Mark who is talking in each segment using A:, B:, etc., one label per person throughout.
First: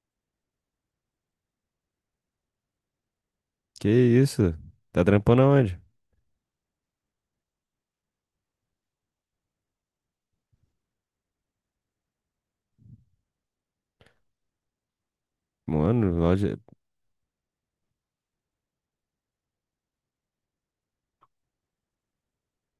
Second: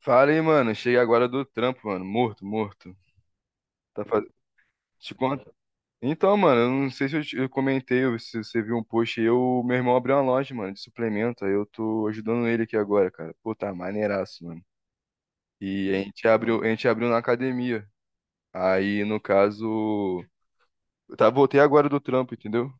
A: Fala aí, mano. Cheguei agora do trampo, mano. Morto, morto.
B: Que
A: Tá faz...
B: isso? Tá
A: Te
B: trampando
A: conta.
B: aonde?
A: Então, mano, eu não sei se eu, eu comentei, ou se você viu um post aí, eu, meu irmão abriu uma loja, mano, de suplemento. Aí eu tô ajudando ele aqui agora, cara. Pô, tá maneiraço, mano. E
B: Mano, loja.
A: a gente abriu na academia. Aí, no caso, eu tá, voltei agora do trampo, entendeu?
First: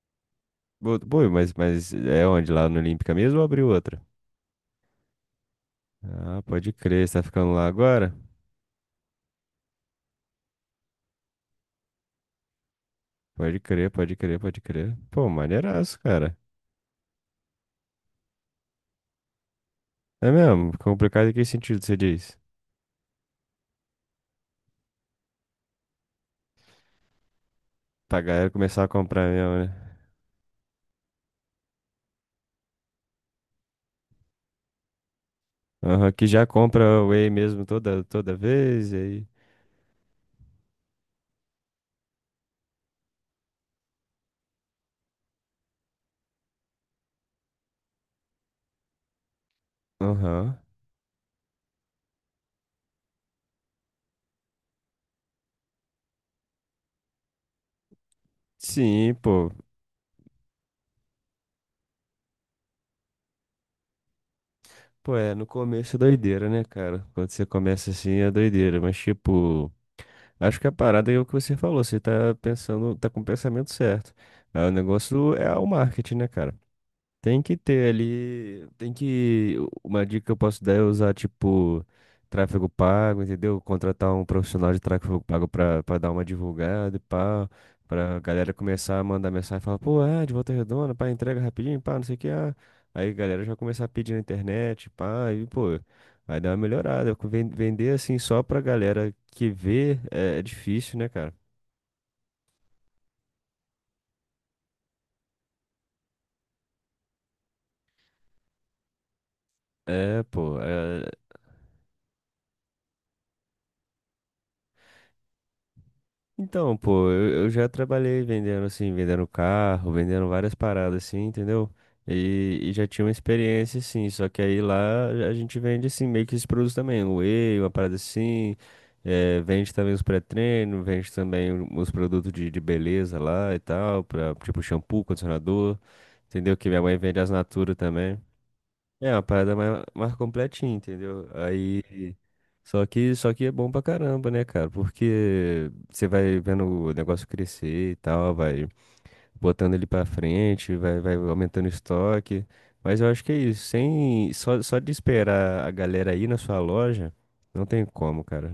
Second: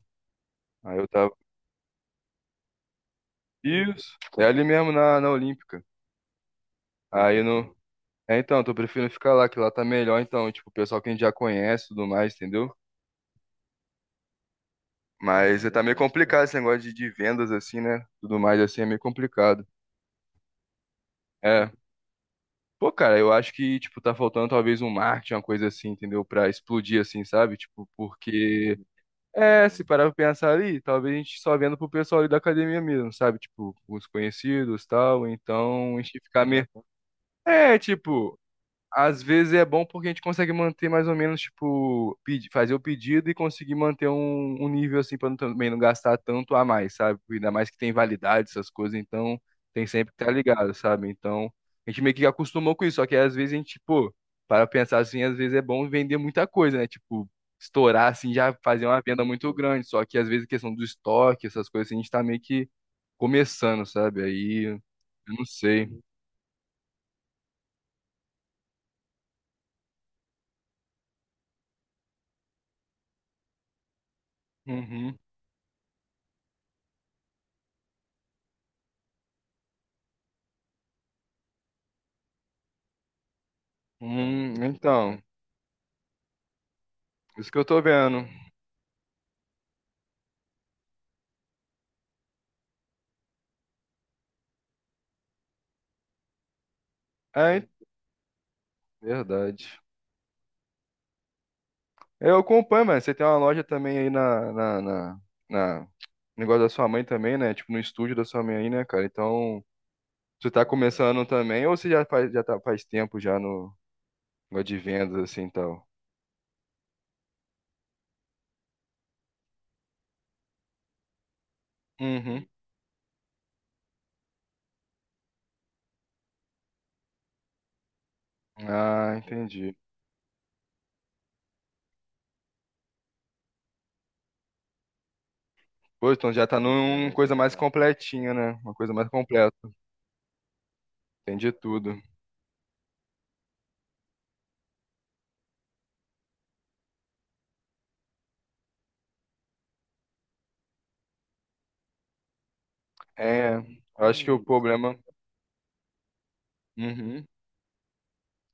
A: Aí
B: Pô,
A: eu
B: pô,
A: tava.
B: mas é onde? Lá no Olímpica mesmo ou abriu outra?
A: Isso. É ali mesmo na Olímpica.
B: Ah, pode crer, você tá
A: Aí
B: ficando lá
A: no.
B: agora?
A: É, então, tô preferindo ficar lá, que lá tá melhor, então, tipo, o pessoal que a gente já conhece e tudo mais, entendeu?
B: Pode crer, pode crer, pode crer. Pô,
A: Mas tá meio
B: maneiraço, cara.
A: complicado esse negócio de vendas, assim, né? Tudo mais, assim, é meio complicado.
B: É mesmo? Complicado em que
A: É.
B: sentido você diz?
A: Pô, cara, eu acho que, tipo, tá faltando talvez um marketing, uma coisa assim, entendeu? Pra explodir, assim, sabe? Tipo,
B: Pra galera
A: porque...
B: começar a comprar mesmo,
A: É, se
B: né?
A: parar pra pensar ali, talvez a gente só venda pro pessoal ali da academia mesmo, sabe? Tipo, os conhecidos e tal, então a
B: Aham,
A: gente
B: que já
A: ficar meio...
B: compra whey mesmo
A: É,
B: toda
A: tipo...
B: vez, e
A: Às
B: aí.
A: vezes é bom porque a gente consegue manter mais ou menos, tipo, fazer o pedido e conseguir manter um nível assim para também não gastar tanto a mais, sabe? Ainda mais que tem validade, essas coisas, então tem sempre que estar
B: Aham.
A: ligado, sabe? Então a gente meio que acostumou com isso, só que às vezes a gente, pô, para pensar assim, às vezes é bom vender muita coisa, né? Tipo, estourar assim, já fazer uma
B: Sim,
A: venda
B: pô.
A: muito grande, só que às vezes a questão do estoque, essas coisas, assim, a gente tá meio que começando, sabe? Aí, eu
B: Pô, é,
A: não
B: no
A: sei.
B: começo é doideira, né, cara? Quando você começa assim é doideira, mas tipo. Acho que a parada é o que você falou, você tá pensando, tá com o pensamento certo. Ah, o
A: Uhum.
B: negócio é o marketing, né, cara? Tem que ter ali, uma dica que eu posso dar é usar, tipo, tráfego pago, entendeu? Contratar um profissional de tráfego
A: Então,
B: pago pra dar uma divulgada e pá,
A: isso que eu tô
B: pra
A: vendo.
B: galera começar a mandar mensagem e falar, pô, de Volta Redonda, pá, entrega rapidinho, pá, não sei o que, ah. Aí a galera já começar a pedir na internet, pá, e pô, vai dar uma melhorada. Ven-
A: É, hein?
B: Vender assim só pra galera que
A: Verdade.
B: vê é difícil, né, cara?
A: Eu acompanho, mano. Você tem uma loja também aí na, negócio da sua mãe também, né? Tipo, no estúdio da sua mãe aí, né, cara? Então,
B: É,
A: você
B: pô,
A: tá
B: é,
A: começando também ou você já faz, já tá, faz tempo já no negócio de vendas, assim, e tal?
B: Então, pô, eu já trabalhei vendendo, assim, vendendo carro, vendendo várias paradas, assim, entendeu?
A: Uhum.
B: E já tinha uma experiência, assim, só que aí lá a gente vende, assim, meio que esses produtos também, o whey, uma parada assim,
A: Ah, entendi.
B: vende também os pré-treinos, vende também os produtos de beleza lá e tal, pra, tipo shampoo, condicionador,
A: Pô, então já
B: entendeu?
A: tá
B: Que minha mãe
A: numa
B: vende as
A: coisa mais
B: Natura também.
A: completinha, né? Uma coisa mais
B: É uma parada
A: completa.
B: mais completinha, entendeu?
A: Entendi tudo.
B: Aí. Só que é bom pra caramba, né, cara? Porque você vai vendo o negócio crescer e tal, vai botando ele pra frente, vai aumentando o estoque. Mas eu acho que é
A: É,
B: isso.
A: eu acho que
B: Sem,
A: o
B: só, só de
A: problema...
B: esperar a galera ir na sua loja,
A: Uhum.
B: não tem como, cara.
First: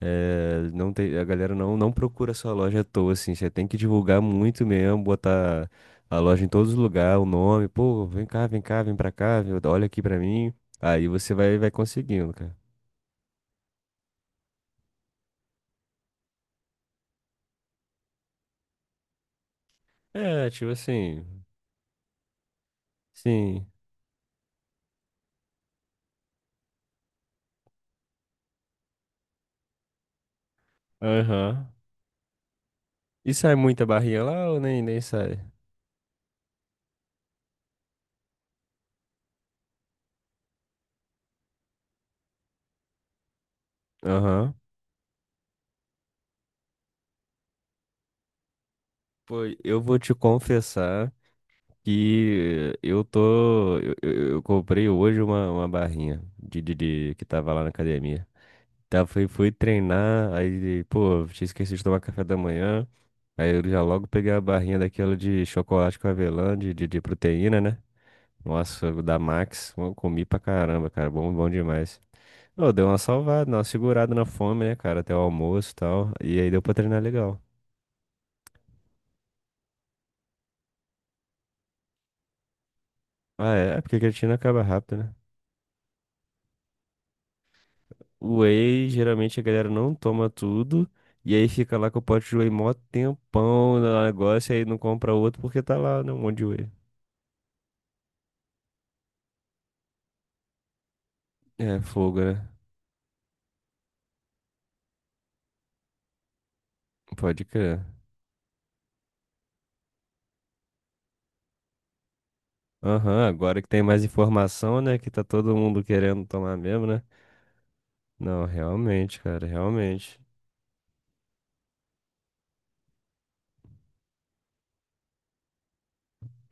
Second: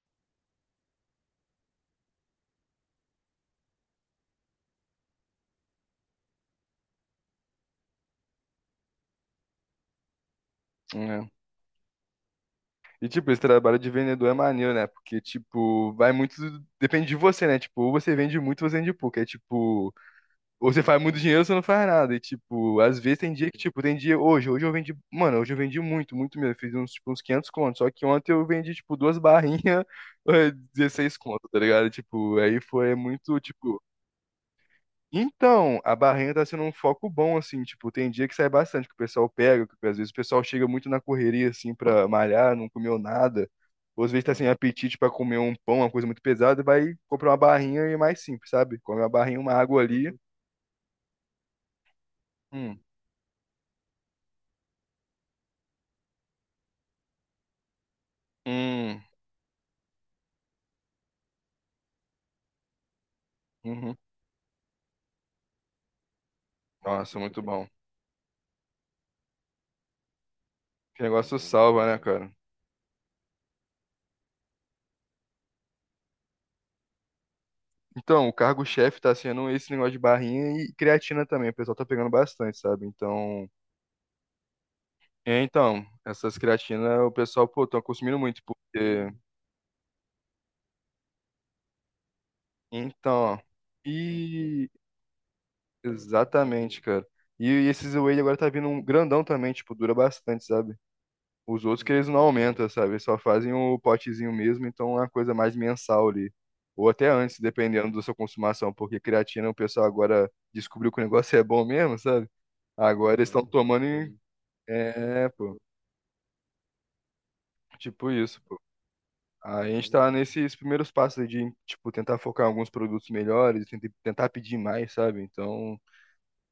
B: É, não tem, a galera não, não procura sua loja à toa, assim. Você tem que divulgar muito mesmo, botar a loja em todos os lugares, o nome. Pô, vem cá, vem cá, vem pra cá, viu? Olha aqui pra mim. Aí você vai conseguindo, cara.
A: E, tipo, esse trabalho de vendedor é maneiro, né? Porque, tipo, vai muito. Depende de você, né? Tipo, ou você vende muito, ou você vende pouco. É tipo,
B: É, tipo
A: ou você faz muito
B: assim.
A: dinheiro, ou você não faz nada. E, tipo, às vezes tem dia que,
B: Sim.
A: tipo, tem dia. Hoje, hoje eu vendi. Mano, hoje eu vendi muito, muito mesmo. Eu fiz uns, tipo, uns 500 contos. Só que ontem eu vendi, tipo, duas barrinhas, 16 contos, tá
B: Aham.
A: ligado? Tipo, aí foi
B: E
A: muito,
B: sai
A: tipo.
B: muita barrinha lá ou nem sai?
A: Então, a barrenha tá sendo um foco bom, assim, tipo, tem dia que sai bastante, que o pessoal pega, que às vezes o pessoal chega muito na correria, assim, pra malhar, não comeu nada, ou às vezes tá sem
B: Aham.
A: apetite pra comer um pão, uma coisa muito pesada, vai comprar uma barrinha e é mais simples, sabe? Come uma
B: Pô,
A: barrinha, uma água
B: eu vou
A: ali.
B: te confessar que
A: Hum,
B: eu tô. Eu comprei hoje uma barrinha de que tava lá na academia.
A: hum,
B: Tá, fui treinar, aí, pô, tinha esquecido de tomar café da manhã. Aí eu já
A: uhum.
B: logo peguei a barrinha daquela de chocolate com avelã, de
A: Nossa, muito
B: proteína,
A: bom.
B: né? Nossa, da Max, eu comi pra caramba,
A: Que
B: cara, bom,
A: negócio
B: bom
A: salva, né,
B: demais.
A: cara?
B: Ô, deu uma salvada, uma segurada na fome, né, cara, até o almoço e tal. E aí deu pra treinar legal.
A: Então, o cargo-chefe tá sendo esse negócio de barrinha e creatina também, o pessoal tá pegando bastante, sabe? Então,
B: Ah, é porque a creatina acaba rápido, né?
A: é, então, essas creatinas o pessoal, pô, tão consumindo
B: O
A: muito,
B: whey,
A: porque
B: geralmente a galera não toma tudo. E aí fica lá com o pote de whey mó
A: então,
B: tempão no negócio, e aí
A: e
B: não compra outro porque tá lá, né, um monte de whey.
A: exatamente, cara. E esses Wade agora tá vindo um grandão também, tipo, dura bastante, sabe? Os
B: É,
A: outros que eles não
B: fogo, né?
A: aumentam, sabe? Eles só fazem o potezinho mesmo, então é uma coisa mais mensal ali. Ou até antes,
B: Pode crer.
A: dependendo da sua consumação, porque creatina o pessoal agora descobriu que o negócio é bom mesmo, sabe? Agora
B: Aham,
A: eles estão
B: agora que tem
A: tomando
B: mais
A: em...
B: informação, né? Que tá
A: É,
B: todo
A: pô.
B: mundo querendo tomar mesmo, né?
A: Tipo isso,
B: Não,
A: pô.
B: realmente, cara,
A: A gente caramba, tá
B: realmente.
A: nesses primeiros passos aí de, tipo, tentar focar em alguns produtos melhores, tentar pedir mais, sabe? Então.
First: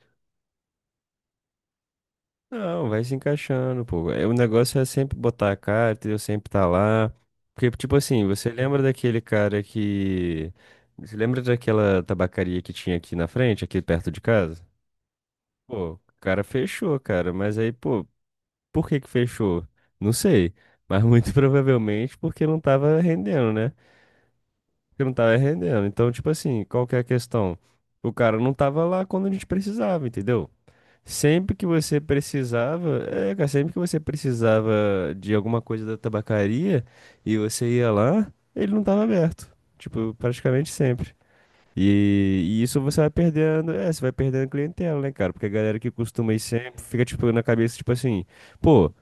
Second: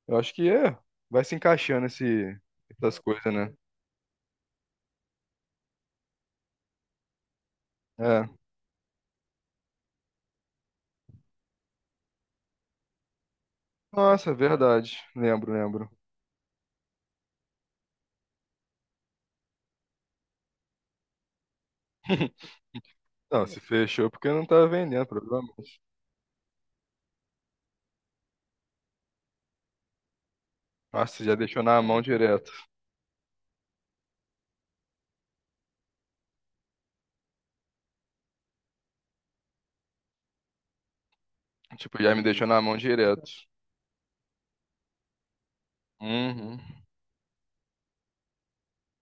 A: Eu acho que é. Vai se encaixando esse,
B: Não,
A: essas
B: vai se
A: coisas, né?
B: encaixando, pô. É, o negócio é sempre botar a cara, entendeu? Sempre tá lá. Porque, tipo assim,
A: É.
B: você lembra daquele cara que. Você lembra daquela tabacaria que tinha aqui na frente, aqui perto de
A: Nossa,
B: casa?
A: verdade. Lembro, lembro.
B: Pô, o cara fechou, cara. Mas aí, pô, por que que fechou? Não sei. Mas muito provavelmente porque não tava
A: Não,
B: rendendo,
A: se
B: né?
A: fechou porque não tava
B: Porque
A: vendendo,
B: não tava
A: provavelmente.
B: rendendo. Então, tipo assim, qual que é a questão? O cara não tava lá quando a gente precisava, entendeu?
A: Nossa, já
B: Sempre
A: deixou
B: que
A: na mão
B: você
A: direto.
B: precisava, cara, sempre que você precisava de alguma coisa da tabacaria e você ia lá, ele não tava aberto. Tipo, praticamente sempre.
A: Tipo, já me
B: E,
A: deixou na
B: e
A: mão
B: isso
A: direto.
B: você vai perdendo clientela, né, cara? Porque a galera que costuma ir
A: Uhum.
B: sempre fica, tipo, na cabeça, tipo assim, pô,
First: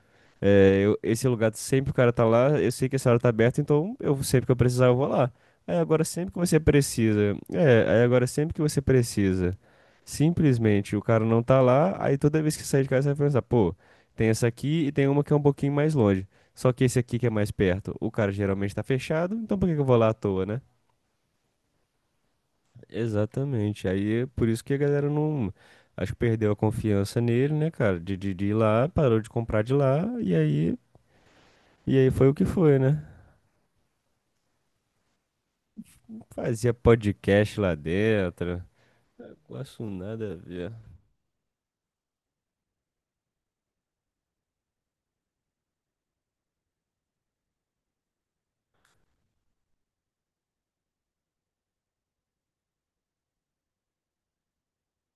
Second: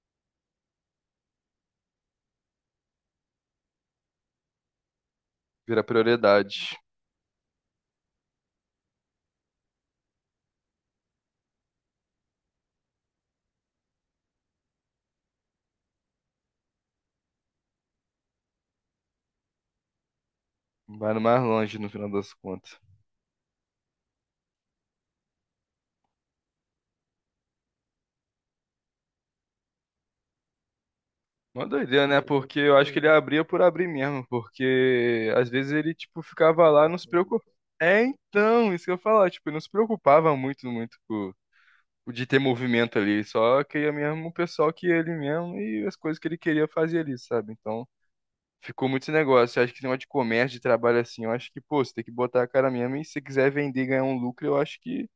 B: esse lugar sempre o cara tá lá, eu sei que essa hora tá aberta, então eu sempre que eu precisar eu vou lá. Aí
A: Vira
B: agora sempre que você
A: prioridade.
B: precisa, aí agora sempre que você precisa, simplesmente o cara não tá lá, aí toda vez que sair de casa você vai pensar, pô, tem essa aqui e tem uma que é um pouquinho mais longe. Só que esse aqui que é mais perto, o cara geralmente tá fechado, então por que que eu vou lá à toa, né?
A: Vai no mais longe no final das contas.
B: Exatamente. Aí é por isso que a galera não. Acho que perdeu a confiança nele, né, cara? De ir lá, parou de comprar de lá, e aí,
A: Uma
B: e
A: doideira,
B: aí
A: né?
B: foi o que
A: Porque eu
B: foi,
A: acho que
B: né?
A: ele abria por abrir mesmo. Porque às vezes ele, tipo, ficava
B: Fazia
A: lá e não se preocupava.
B: podcast lá
A: É,
B: dentro.
A: então, isso que eu ia falar.
B: É,
A: Tipo, ele não se
B: quase nada a
A: preocupava muito,
B: ver.
A: muito com de ter movimento ali. Só que queria mesmo o pessoal que ele mesmo e as coisas que ele queria fazer ali, sabe? Então, ficou muito esse negócio. Eu acho que esse negócio de comércio, de trabalho assim, eu acho que, pô, você tem que botar a cara mesmo e se você quiser vender e ganhar um lucro, eu acho que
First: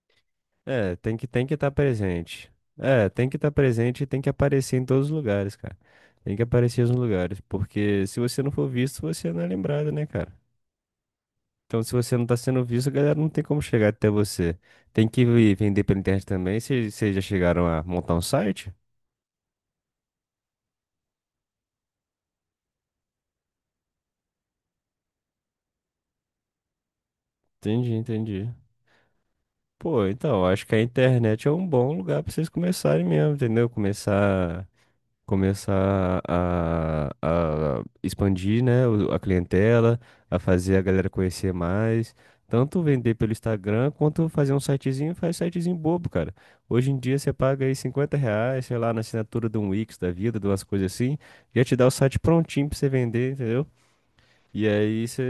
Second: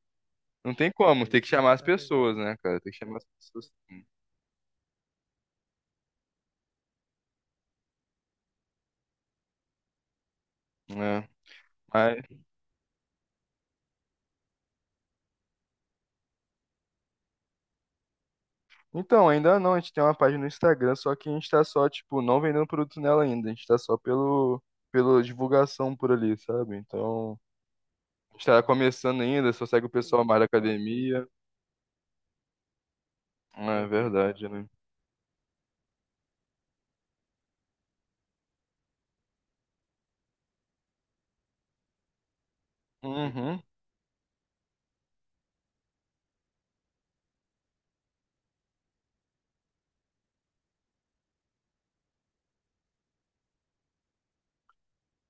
A: não tem
B: É, tem
A: como.
B: que
A: Tem que
B: tem que estar
A: chamar as pessoas,
B: presente.
A: né, cara? Tem que
B: É,
A: chamar as
B: tem que estar
A: pessoas.
B: presente
A: Sim.
B: e tem que aparecer em todos os lugares, cara. Tem que aparecer nos lugares, porque se você não for visto, você não é lembrado, né, cara?
A: É.
B: Então, se você
A: Mas,
B: não tá sendo visto, a galera não tem como chegar até você. Tem que vender pela internet também. Vocês já chegaram a montar um site?
A: então, ainda não, a gente tem uma página no Instagram, só que a gente tá só, tipo, não vendendo produto nela ainda, a gente tá só pelo, pela divulgação por ali, sabe? Então,
B: Entendi,
A: a gente
B: entendi.
A: tá começando ainda, só segue o
B: Pô,
A: pessoal mais da
B: então, acho que a
A: academia.
B: internet é um bom lugar pra vocês começarem mesmo, entendeu?
A: É verdade, né?
B: Começar a expandir, né, a clientela, a fazer a galera conhecer mais, tanto vender pelo
A: Uhum.
B: Instagram quanto fazer um sitezinho, faz um sitezinho bobo, cara. Hoje em dia você paga aí R$ 50, sei lá, na assinatura de um Wix da vida, de umas coisas assim, já te dá o site prontinho pra você vender, entendeu?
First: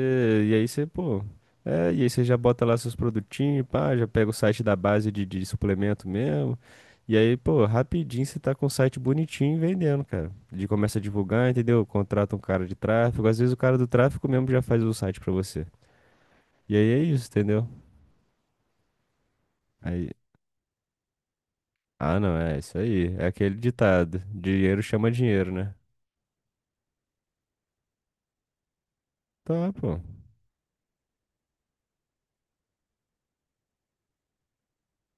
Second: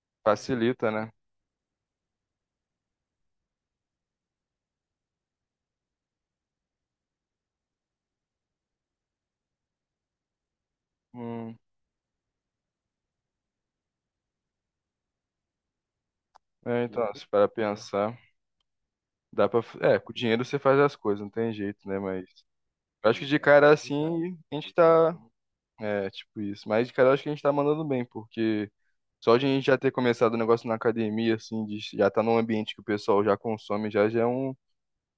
B: E aí você,
A: Facilita, né?
B: pô, é, e aí você já bota lá seus produtinhos, pá, já pega o site da base de suplemento mesmo. E aí, pô, rapidinho você tá com o site bonitinho vendendo, cara. De começa a divulgar,
A: Hum.
B: entendeu? Contrata um cara de tráfego, às vezes o cara do tráfego mesmo já faz o site pra você. E
A: É,
B: aí é
A: então, se
B: isso,
A: para
B: entendeu?
A: pensar, dá para, é,
B: Aí,
A: com dinheiro você faz as coisas, não tem jeito, né?
B: ah,
A: Mas
B: não, é isso
A: eu
B: aí.
A: acho que
B: É
A: de
B: aquele
A: cara
B: ditado,
A: assim, a gente
B: dinheiro chama
A: tá,
B: dinheiro, né?
A: é, tipo isso, mas de cara eu acho que a gente tá mandando bem, porque só de a gente
B: Tá,
A: já ter
B: pô.
A: começado o negócio na academia assim, de já tá num ambiente que o pessoal já consome, já é um,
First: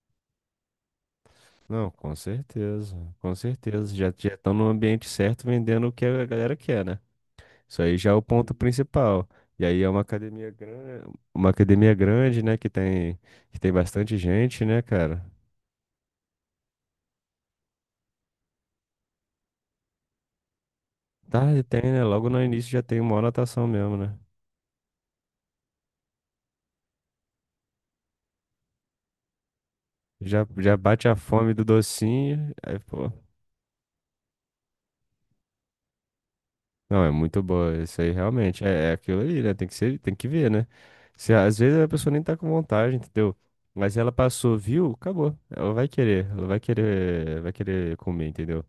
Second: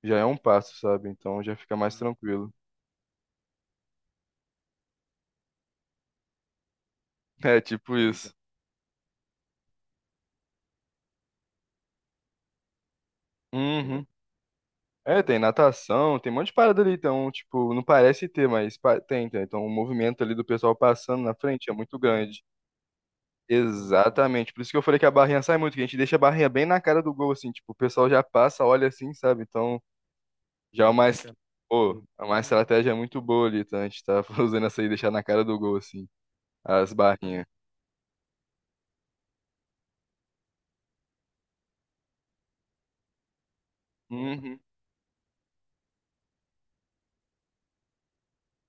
A: já é um passo, sabe? Então já fica
B: Não,
A: mais
B: com
A: tranquilo.
B: certeza, com certeza. Já já estão no ambiente certo vendendo o que a galera quer, né?
A: É,
B: Isso
A: tipo
B: aí já é o
A: isso.
B: ponto principal. E aí é uma academia grande, né, que tem
A: Uhum.
B: bastante gente, né,
A: É,
B: cara?
A: tem natação, tem um monte de parada ali, então, tipo, não parece ter, mas pa- tem, tem. Então, o movimento ali do pessoal passando na
B: Tá,
A: frente é
B: tem,
A: muito
B: né? Logo
A: grande.
B: no início já tem uma anotação mesmo, né?
A: Exatamente. Por isso que eu falei que a barrinha sai muito, que a gente deixa a barrinha bem na cara do gol, assim, tipo, o pessoal já passa, olha assim, sabe? Então,
B: Já já
A: já é uma,
B: bate a
A: es-
B: fome do
A: pô, é uma
B: docinho, aí,
A: estratégia
B: pô.
A: muito boa ali, tá? A gente tá usando essa aí, deixar na cara do gol, assim, as
B: Não, é muito
A: barrinhas.
B: boa, isso aí realmente é aquilo ali, né? Tem que ser, tem que ver, né? Se, às vezes a pessoa nem tá com vontade, entendeu? Mas ela passou,
A: Uhum.
B: viu? Acabou. Ela vai querer comer, entendeu?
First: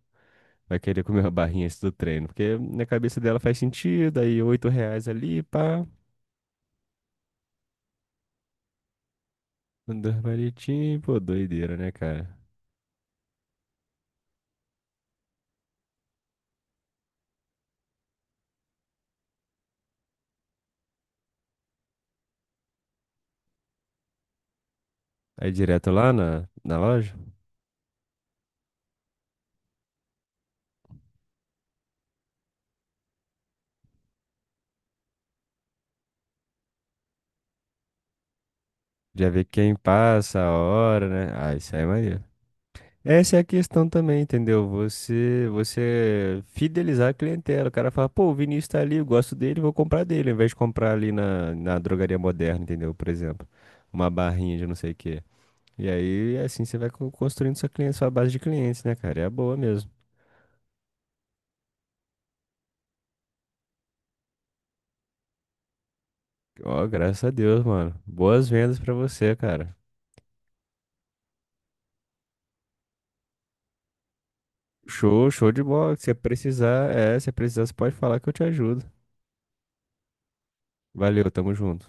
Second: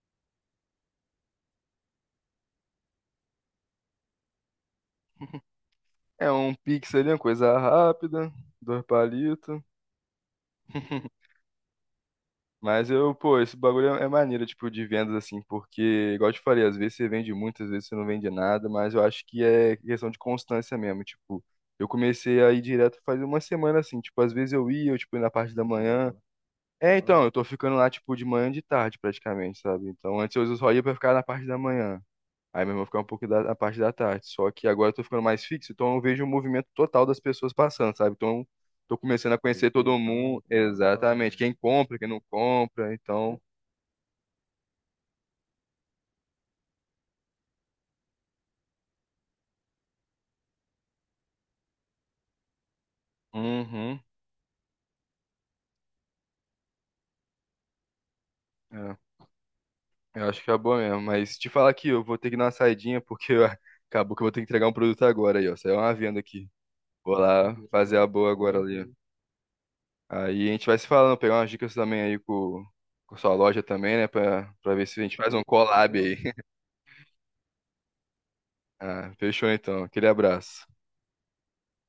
B: Vai querer comer uma barrinha antes do treino. Porque na cabeça dela faz sentido. Aí, oito reais ali, pá.
A: É um pix ali, uma coisa rápida, dois palitos.
B: Dois palitinhos. Pô, doideira, né, cara?
A: Mas eu, pô, esse bagulho é maneiro, tipo, de vendas, assim, porque, igual eu te falei, às vezes você vende muito, às vezes você não vende nada, mas eu acho que é questão de constância mesmo, tipo, eu comecei a ir direto faz uma semana, assim, tipo, às vezes eu ia, eu, tipo, ia na
B: Aí,
A: parte da
B: direto lá
A: manhã,
B: na
A: é,
B: loja.
A: então, eu tô ficando lá, tipo, de manhã e de tarde, praticamente, sabe, então, antes eu só ia pra ficar na parte da manhã, aí mesmo eu vou ficar um pouco da, na parte da tarde. Só que agora eu tô ficando mais fixo, então eu vejo o movimento total das pessoas passando, sabe? Então tô
B: Já
A: começando a tem
B: vê
A: conhecer que
B: quem
A: todo estar
B: passa,
A: mundo,
B: a
A: total,
B: hora, né?
A: exatamente, né? Quem
B: Ah, isso aí é
A: compra, quem não
B: maneiro.
A: compra,
B: Essa é
A: então.
B: a questão também, entendeu? Você fidelizar a clientela. O cara fala, pô, o Vinícius tá ali, eu gosto dele, vou comprar dele. Ao invés de comprar ali na drogaria moderna, entendeu? Por exemplo,
A: Uhum.
B: uma barrinha de não sei o quê. E aí, assim, você vai construindo sua base de clientes, né,
A: É,
B: cara? E é boa mesmo.
A: eu acho que acabou mesmo. Mas te falar aqui, eu vou ter que dar uma saidinha, porque eu- acabou que eu vou ter que entregar um produto agora aí, ó. Saiu uma venda aqui.
B: Ó,
A: Vou
B: graças a
A: lá
B: Deus,
A: fazer
B: mano.
A: a boa
B: Boas
A: agora
B: vendas
A: ali, ó.
B: pra você, cara.
A: Aí a gente vai se falando, pegar umas dicas também aí com sua loja também, né? Pra, pra ver se a gente
B: Show,
A: faz um
B: show de bola.
A: collab
B: Se
A: aí.
B: precisar, é, se precisar, você pode falar que eu te ajudo.
A: Ah, fechou então. Aquele abraço.
B: Valeu, tamo junto.